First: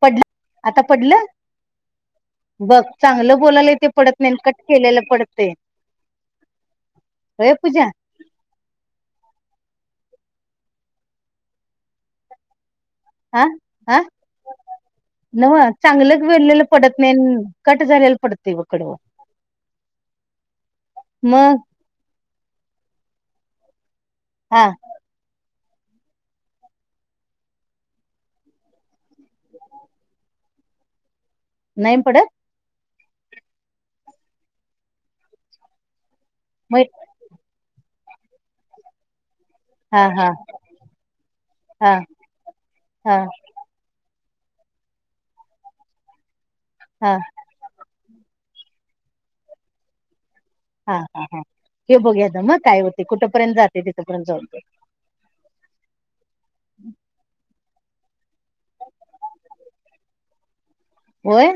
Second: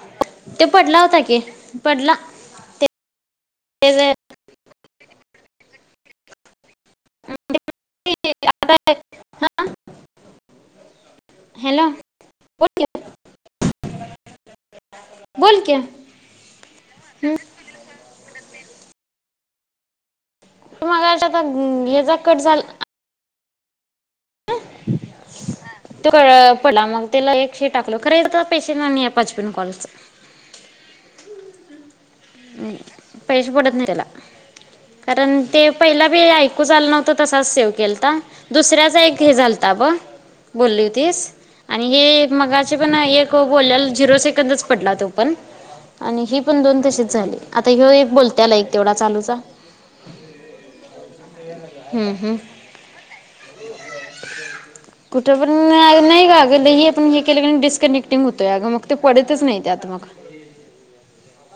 पडलं, ते आता पडला होता पडलं? की पडला बघ ते चांगलं बोलायला ते पडत नाही आणि कट केलेलं पडतय. [unintelligible] हॅलो- बोल [unintelligible] आं? आं - बोल नव्ह की हं. चांगलं वेळलेलं पडत नाहीन कट झालेलं पडतंय. ते [unintelligible] [unintelligible] कट झाला. हा. तो पडला, मग त्याला एक हे टाकल खरं एक पण पैशै नाही आल पाच पन कॉलच. नाही पडत? पैसे पडत नाही त्याला, कारण ते पहिला- नाही ऐकूच मग आल नव्हंत तसाच सेव केलता. दुसऱ्याचा एक. ते झाल. थांब ह हा हा बोलली होतीस आणि हा हे एक मगाशी पण हा एक बोललेलं झिरो सेकंद प तो प [unintelligible] पण दोन तशी हा झाली आता ह्या एक बोलत्याला एक तेवढा चालूचा. हा हा हा हे हम्म, हम्म. बघूयाता मग काय होते कुठपर्यंत जातय. कुठं पण नाही [unintelligible] का ग लही आपण हे केलं. डिस्कनेक्टिंग होतोय. आग मग ते पडतच नाही त्यात मग होय.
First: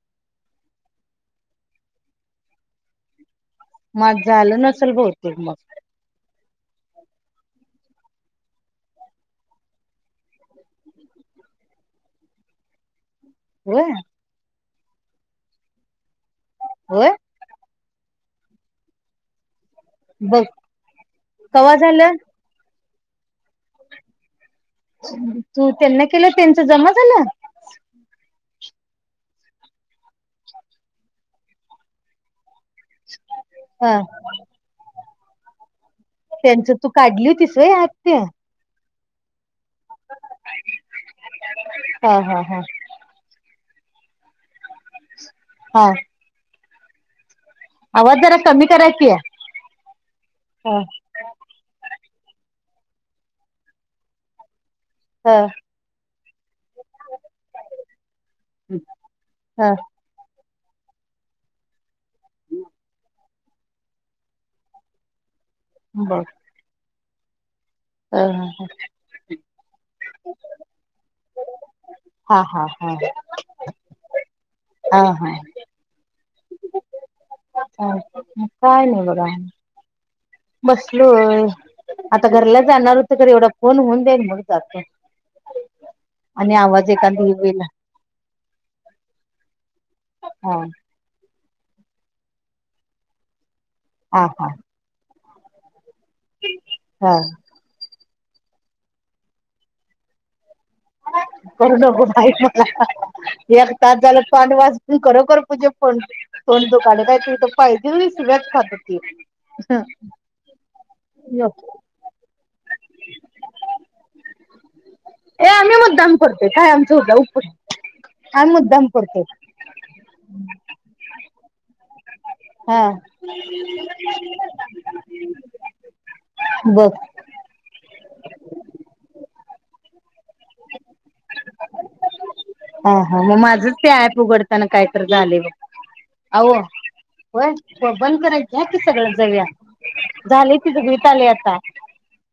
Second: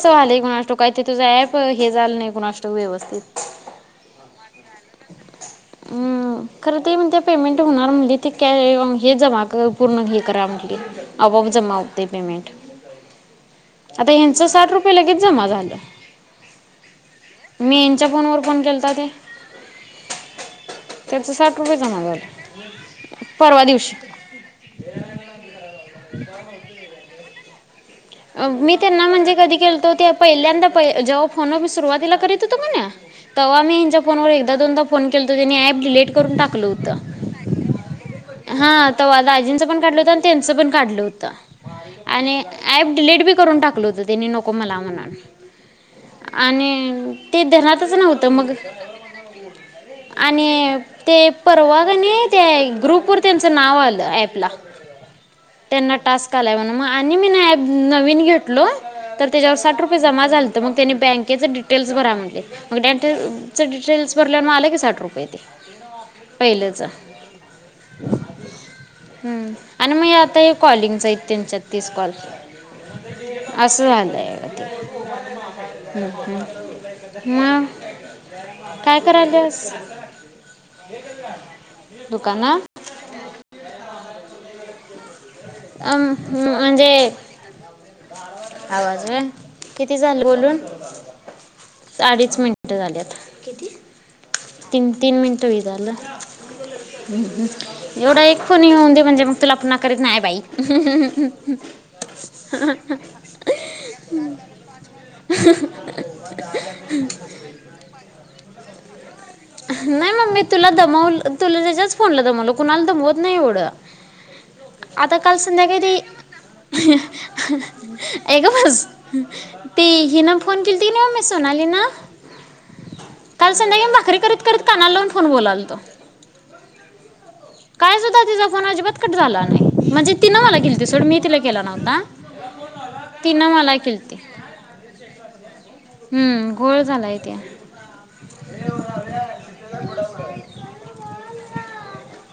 काय झाले कुणास ठाऊक काय तिथे जाय हे कुणास ठाऊक व्यवस्थित. मग झालं नसेल बहुतेक मग हम्म खरं ते म्हण पेमेंट होणार म्हणली ते हे जमा पूर्ण हे करा म्हटली आपोआप जमा होतेय पेमेंट होय आता इनस साठ रुपये. लगेच जमा झालं. व्हय. मी हेनच्या फोनवर फोन केलता ते बर. त्याचं साठ रुपये जामा झालं. परवा दिवशी. तू त्यांना केलं त्यांचा जमा झाल. [inaudible] मी त्यांना म्हणजे कधी केलतो ते पहिल्यांदा प जेव्हा फोन मी सुरुवातीला करीत, तवा मी यांच्या ह फोनवर एकदा दोनदा फोन केलता त्यांनी डिलीट करून टाकलं त्यांचं तू काढली होतीस व्हय ॲप ते हा तवा दाजींच तेचं पण काढलं होतं हा हा आणि हा ॲप डिलीट बी करून कल होत त्यांनी नको मला म्हणाले. हा. आणि ते धेनातच आवाज नव्हतं जरा मग कमी करा की आणि हा ते परवागणी ते ग्रुप वर त्यांचं नाव आलं ऍपला हा तेंना टास्क आणि मीनं ॲप नवीन घेतलो. तर त्याच्यावर हा साठ रुपये जमा झाले. तर मग त्यानी बँकेच डिटेल्स भरा म्हणतयं मग बॅकेचं डिटेल्स भरल्यावर आलं की साठ रुपये ते. बर पहिलंच. हा हम्म आणि मग आता हे कॉलिंगचा आहे तेनच्यात तीस कॉल हा हा असं व्हालय अगं ते. हा हा [inaudible] काय काय नाही बघा करायल्यास बसलोय. आता घरला दुकानात जाणार कसातरी एवढा फोन हुंदे आणि मग जातो. अ आणि म्हणजे आवाज एखादी होईल आवाज व्हयं. किती झाल हा बोलून? अडीच मिनिट झाल्यात. किती? हा हा तीन तीन मिन - - टवी झालं हा हम्मम्. एवढा एक फोन येऊन दे म्हणजे मग तुला पुन्हा करीत नाही बाई. ह ह. करू नकोस बाई पुन्हा एक तास झालं तोंड वाजवुन खरोखर पुझे तोंड दुकालं बाई तुपाहिजे शिव्या खात - - ठी. नाही मम्मे तुला दमवलं तुज्याचं फोनला दमवलं कुणाला दमवत नाही एवढं आता काल ए आम्ही संध्याकाळी ती - - मुद्दाम करतोय काय आमचं उद्या उपट ए हा ग बस मुद्दाम करतोय ती हिन फोन केलती कनी मम्मे सोनाली नं हा काल संध्याकाळी मी भाकरी करत करत कानाला लावून फोन बोलालतो. बघ काल सुद्धा तिचा फोन अजिबातकट झाला नाही. म्हणजे - - हं हं मग तिनं माझ मला ते केलती ॲप उघडताना कायतर झालय ब आओ हम्म घोळ झालाय ते होय बंद कराकी घ्याकी सगळं जाऊया झाल की तिचहुत आलं आता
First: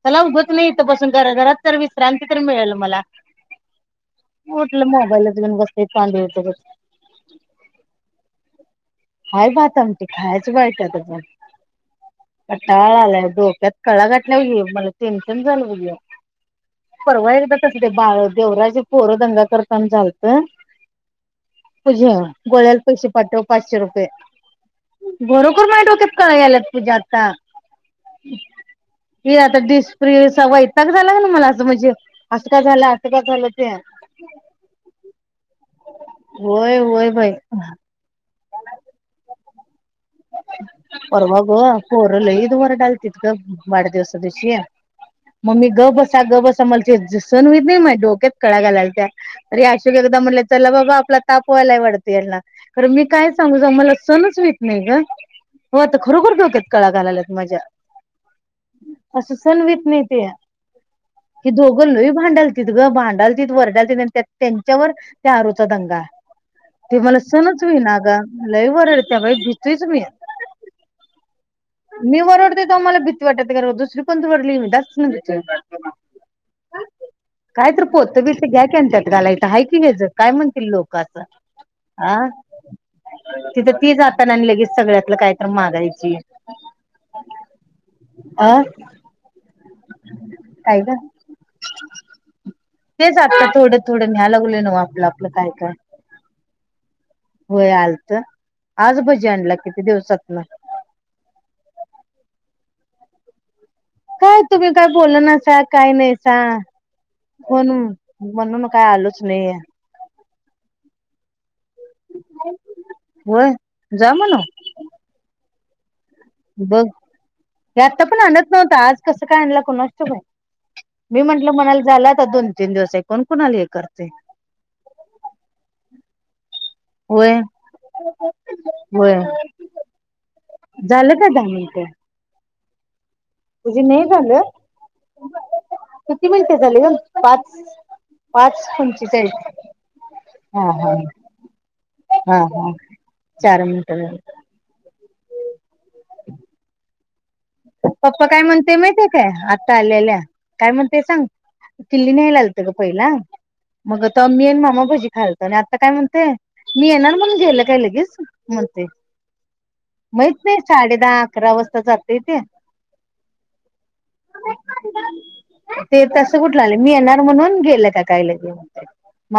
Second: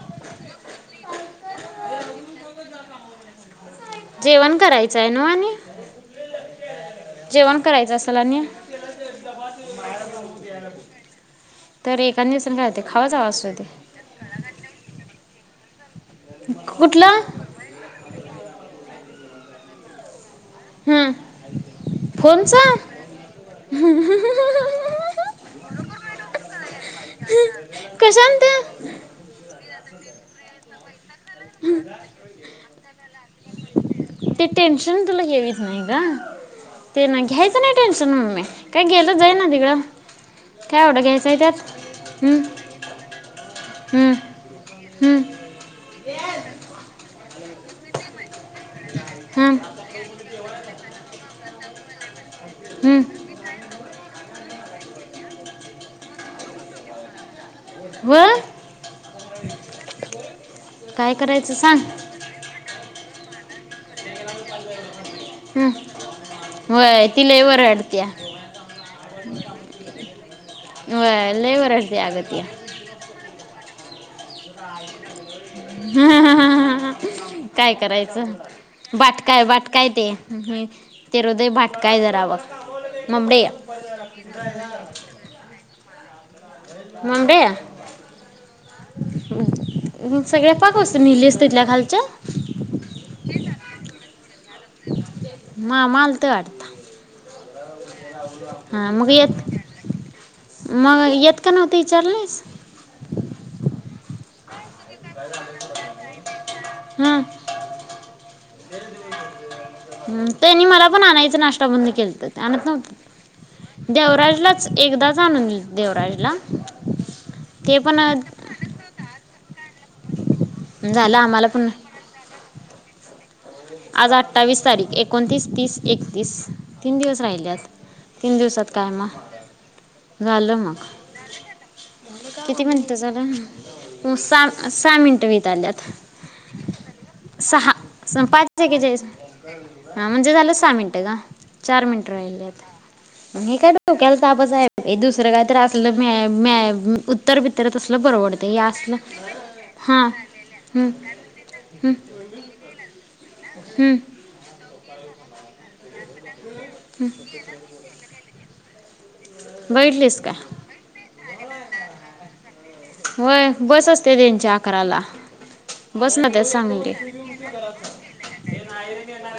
चला उगचं कोण हाय बसून घरा घरात. तर विश्रांती तर मिळेल मला. जेवण उठलं करायचंय नव्हं मोबाईलच आणि घेऊन बसते पांडे होत जेवण करायचं असेल आणि - - हाय भात आमटी. खायच बाई आहे ते. तर एखाद दिवसानं काय होते कटाळा खावाच आलाय आवाज डोक्यात होते कळा घाटल्यात म् त्येन [unintelligible] कुठला परवा एकदा तर ते बाळं देवराजची पोरं दंगा करताना झालं अं हम्म पुजा, फोनचा गोळ्याला पैसे पाठव पासशे रुपये. बरोबर माझ्या डोक्यात कळा यायल्यात पुजाक्का. कशान ते हे आता दिस. प्रियेचा वैतागच. चला न मला म्हणजे असं का झालं, असं का झालं ते ते टेन्शन तुला घेवीच नाही का व्हय ते व्हय ना बाई. घ्यायचं नाही टेन्शन मम्मी काय गेला जाई ना तिकड परवा ग पोर हं, लईच वरडालत ग हं, वाढदिवसा दिवशी हं, मम्मी गबसा गबसा म्हला सन होत नाही मा डोक्यात कळा घालायला त्या हं, तरी अशोक एकदा म्हटले चला बाबा आपला तापवायलाय वाटतं याना कारण हं. मी काय सांगू जा मला सणच वहिना नाही ग हो आता खरोखर धोक्यात कळा घालायलात माझ्या. व असं सणवित नाही ते काय कि करायचं सांग दोघं लही भांडाल तीत ग भांडाल तितकं वरडाल ते त्यांच्यावर त्या आारूचा हं. दंगा ते वय मला ती लय सणच वहिना अग मला लई वरडत्या बाई. मी व्हय लय. वरडते मी अगं त्या वरवडते तवा मला भीती वाटत नाही कारणदुसरी पणरली म द ना त काय तर पोतं बीथ घ्या कच्यात बाटकाय गालायथ हय की बाटकाय घज ते काय म्हणतील लोक ते असं हृदय भाटकाय अ जरा बघ ममडे तिथं ती जाताना आणि लगेच सगळ्यातलं कायत मागायची. ह [unintelligible] मुमबेअ. अर सगळ्या पाक असत मिळेस तिथल्या खालच्या. तेच आता थोडं थोडं ग ना आप आपलं काय का मामा आलतं वाटतं होय आलत हां आज मग बजी आणला येत किती दिवसात मग येत का नव्हत विचारल नाहीस. काय तुम्ही काय बोल ना नाहीसा काय नाही सा हां म्हणून म्हणून काय आलोच नाही. त्यांनी मला पण आणायचं नाष्ट आता बंद केलंत आणत होय नव्हत जा म्हण देवराजलाच एकदाच आणून दिल. देवराज बघ! हे आता पण आणत नव्हत. आज कसं काय आणलं कोणास झालं मी आम्हाला म्हटलं पण म्हणायला झालं आसल दोन तीन दिवस ये. आज अठ्ठावीस तारीख एकोणतीस, तीस, एकतीस तीन दिवस होय राहिलेत. तीन दिवसात काय म होय झालं मग झालं किती मिन्टं झाल म्हजे नाही झाले वीत आल्यात किती मिनटे झाले ग पाच. सहा स- पाच टेके जेस हां म्हणजे झालं सहा हा हा मिनटं गा चार मिनटं हा राहिल्यात, हा हे चार काय मिनिटं डोक्याल तापच आय ए दुसरं काय तर असलं मॅ-मॅ म उत [unintelligible] पप्पा काय म्हणते माहितंय काय, आत्ता हां आल्याआल्या काय हं, म्हणते, सांग हं, किल्ली न्यायला आलतं गं पहिला‌‌ हं. मग आता मी न मामा ब खालता आनी आत्ता काय म्हणतंय मी येणार, म्हणून गेलं काय लगेच? मते! बघितलीस का महित नाही साडे दहा अकरा वसता जातय त्या. वय बस असते त्यांची अकराला ते बस ना तस त्यात कुठलं आलय, मी सांगली येणार म्हणून गेला का कायला घेऊ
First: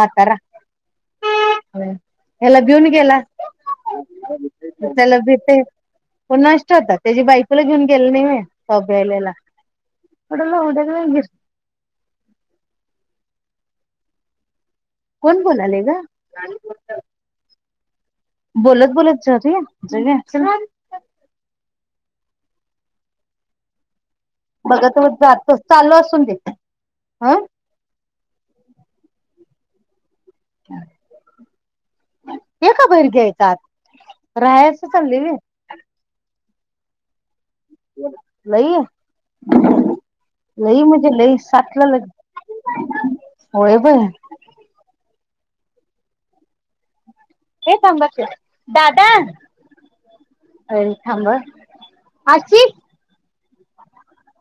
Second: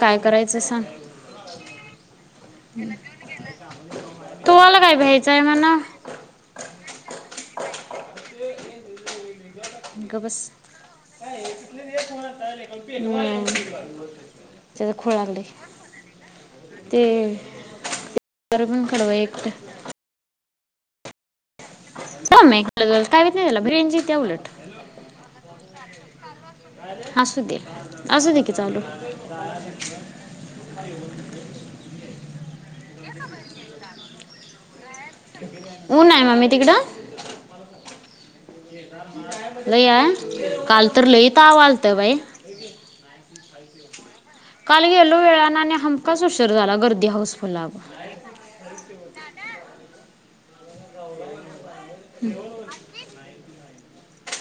काय करायचं सांग त्याला भिऊन गेला तुम्हाला काय त्याला भ्यायचंय भितय म्हणा नष्ट होता त्याची बायकोला घेऊन [inaudible] ए सभ्यालेला. गब बस, हम. [unintelligible] कोण बोलालय गं? ते तर पण बोलत, कडवं बोलत एकट जातोया. जग्या चल. हो मी काय व्हयत नाही त्याला ब्रेन जी [unintelligible] बघंत तो जातो, चालू असून दे, असू हं! दे असू दे की चालू. ए का भैरग्याय चात राहायास तु चांल्ली व्हयं. ऊन आहे मम्मी तिकडं लई लई आय, काल तर म्हणजे लई सातला तावालतं लग बाई. होय बं काल गेलो वेळानं आणि हमखास उस् ए थांबा की, दादा ए थांब आ आशी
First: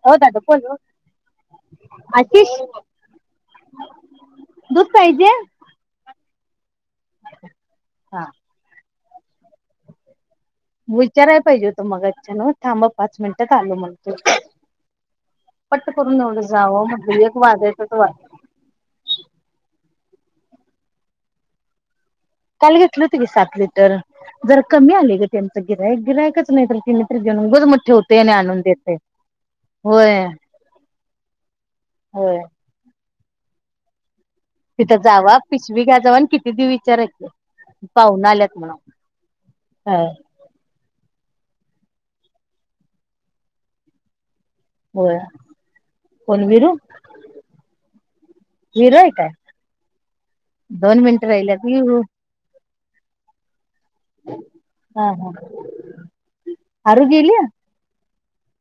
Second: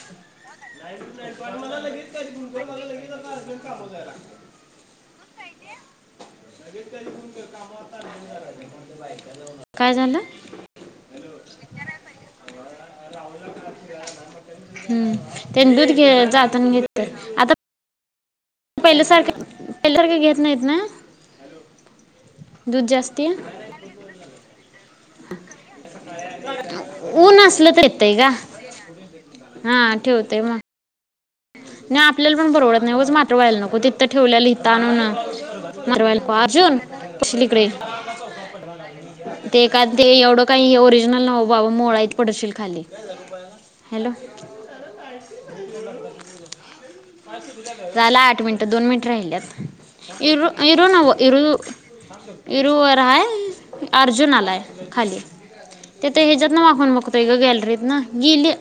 ओ दाद नाही, नाही पण मला लगेच का गु मला लगेच अर्जन्ट कामाला जायला लागतय दूध पाहिजे [unintelligible] हा [unintelligible] काय झालं? विचारयला पाहिजे होत, मगच्यान थांबा पाच मिनिटात आलो म्हणतो. हूं तेनं पट्ट दूध घे करून एवढं जाताना जावं घेतय म्हटलं एक आता वाजायचंच वाट पहिल्या सारख पहिल्या सारख घेत नाहीत ना काल दूध घेतलं होतं की जास्ती सात लिटर जर कमी आलय. ते त्यांचं गिरायक बिरायकच नाही तर तेन्ही तरी ऊन मग असलं उगच तर येतंय ठेवतय ग आणि आणून देतय होय. नाय आपल्याला होय पण परवडत नाय उगच मात् व्हायला नको. तिथ ठेवल्याल हित आणून तिथं जावा पिशवी घ्या जावा मरवायला आणि का किती देऊ अर्जुन विचारा की पडशील इकडे ये पाहुन आल्यात म्हणा ते का हा ते एवढं काही हे ओरिज [unintelligible] बाबा मोळ आहेत पडशील खाली हॅलो [inaudible] होय कोण विरू झाल आठ मिनिट दोन विरू मिनिट आहे काय राहिल्यात. इरू इरू दोन नव्ह मिनिटं इरू राहिल्यात विरू इरु वर हाय. अर्जुन आलाय हा खाली हा ते त्या ह्याज्यातना वाकुन आरू बघतो ग गेली हा गॅलरीतना गेली.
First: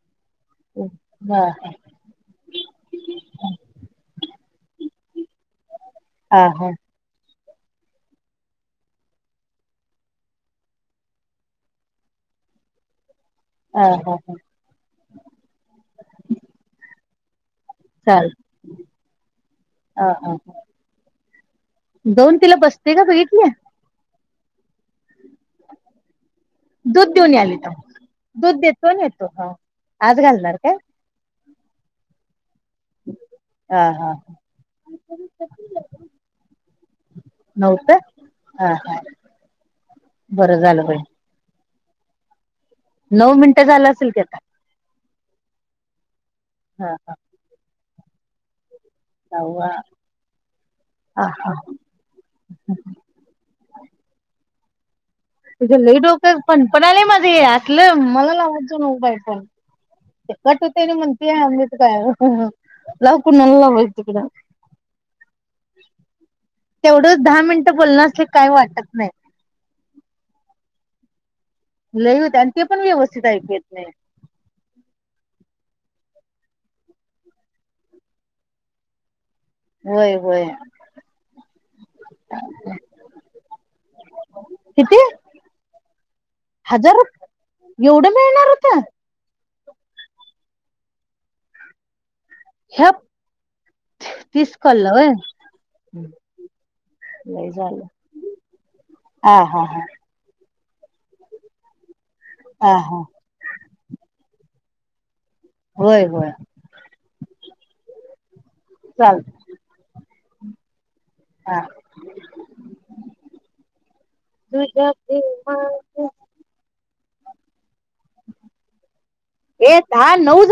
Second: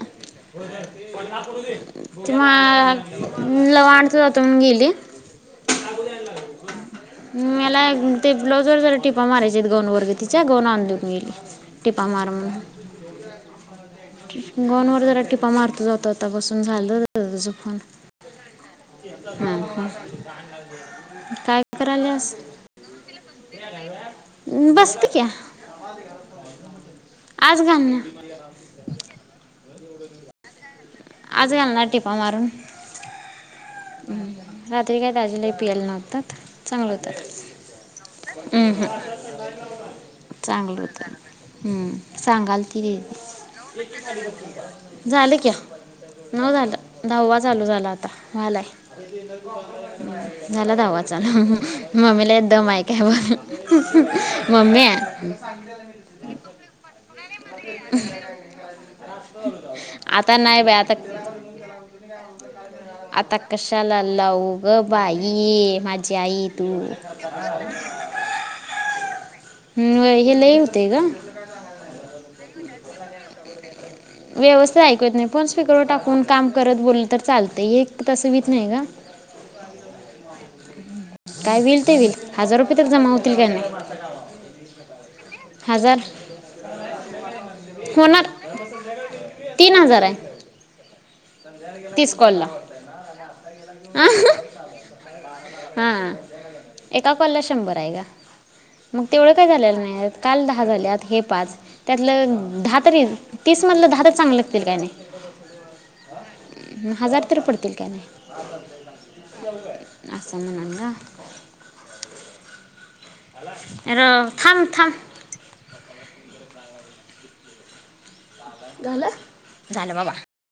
[unintelligible] हा लवाणडत होतं म्हणून गेली. हा मला ते ब्लाऊजवर जरा टिपा मारायचेत गाऊन वर ग तिच्या गाऊन आणून देऊन गेली टिपा मार म्हणून हा हा गाऊन वर जरा तिच्या टिपा मारतो जातो आता बसून झालं. चाल [unintelligible] हा हा काय कराल्यास? जाऊन तिला बसते का बघितली अं बस दूध देऊन यायली आज थांब घालणार दूध देतो आणि येतो हा आज घालणार काय? आज घालणार टीपा मारून. [inaudible] हं हा रात्री काय दाजी लय प्यायल नव्हतं चांगलं होतं. नऊ का हा अहं हा बरं चांगलं झालं बाई होत. हूं सांगाल की, नऊ मिनिटं झालं असेल की आता झालं क्या नऊ झालं हा हा दहावा चालू झाला आत व्हालाय. नववा झाला दहावा हा हा चालू मम्मीला एक दम हाय काय बग मम्मे पूजा लई डोक आज फनफनालय माझं. वेळात लं मला लावत जाऊ नको बाई फोन ते आता कट नाही बाई व्हतय आणि आता म्हणतीया आमी इथं काय अ हं हं लाव आता कुणाला लावायच कशाला तिकडं. लावू ग बाई माझी आई तू तेवढंच दहा मिनिटं बोलण असलं कि काय वाटत नाही. तेघ लई हुतंय आणि ते पण व्यवस्थित ऐकू येत नाही. व्यवस्थित ऐकु येत नाही फोन स्पीकरवर टाकून काम करत बोलल तर चालतंय हे तसं व्हतं नाही ग. व्हय व्हय काय होईल ते होईल हजार रुपये तर जमा होतील काय नाही किती हजार हजार एवढं होणार मिळणार होत? तीन हजार आहे. तीस कॉल ला ह्या अ ह तीस कॉलला होय हा एका कॉलला लई शंभर झालं आहे ग मग तेवढं हा काय हा झालेलं हा नाहीये काल दहा दहा झाल्यात हे पाच त्यातलं हा दहा हा तरी तीस मधलं दहा तर चांगलं होतील काय नाही. होय होय अ हजार तर पडतील. काय नाय. चालतय. अस म्हणाला. हा. रव थांब तुझ्या थांब. प्रेमात झालं ए झालं बाबा. दहा नऊ झाले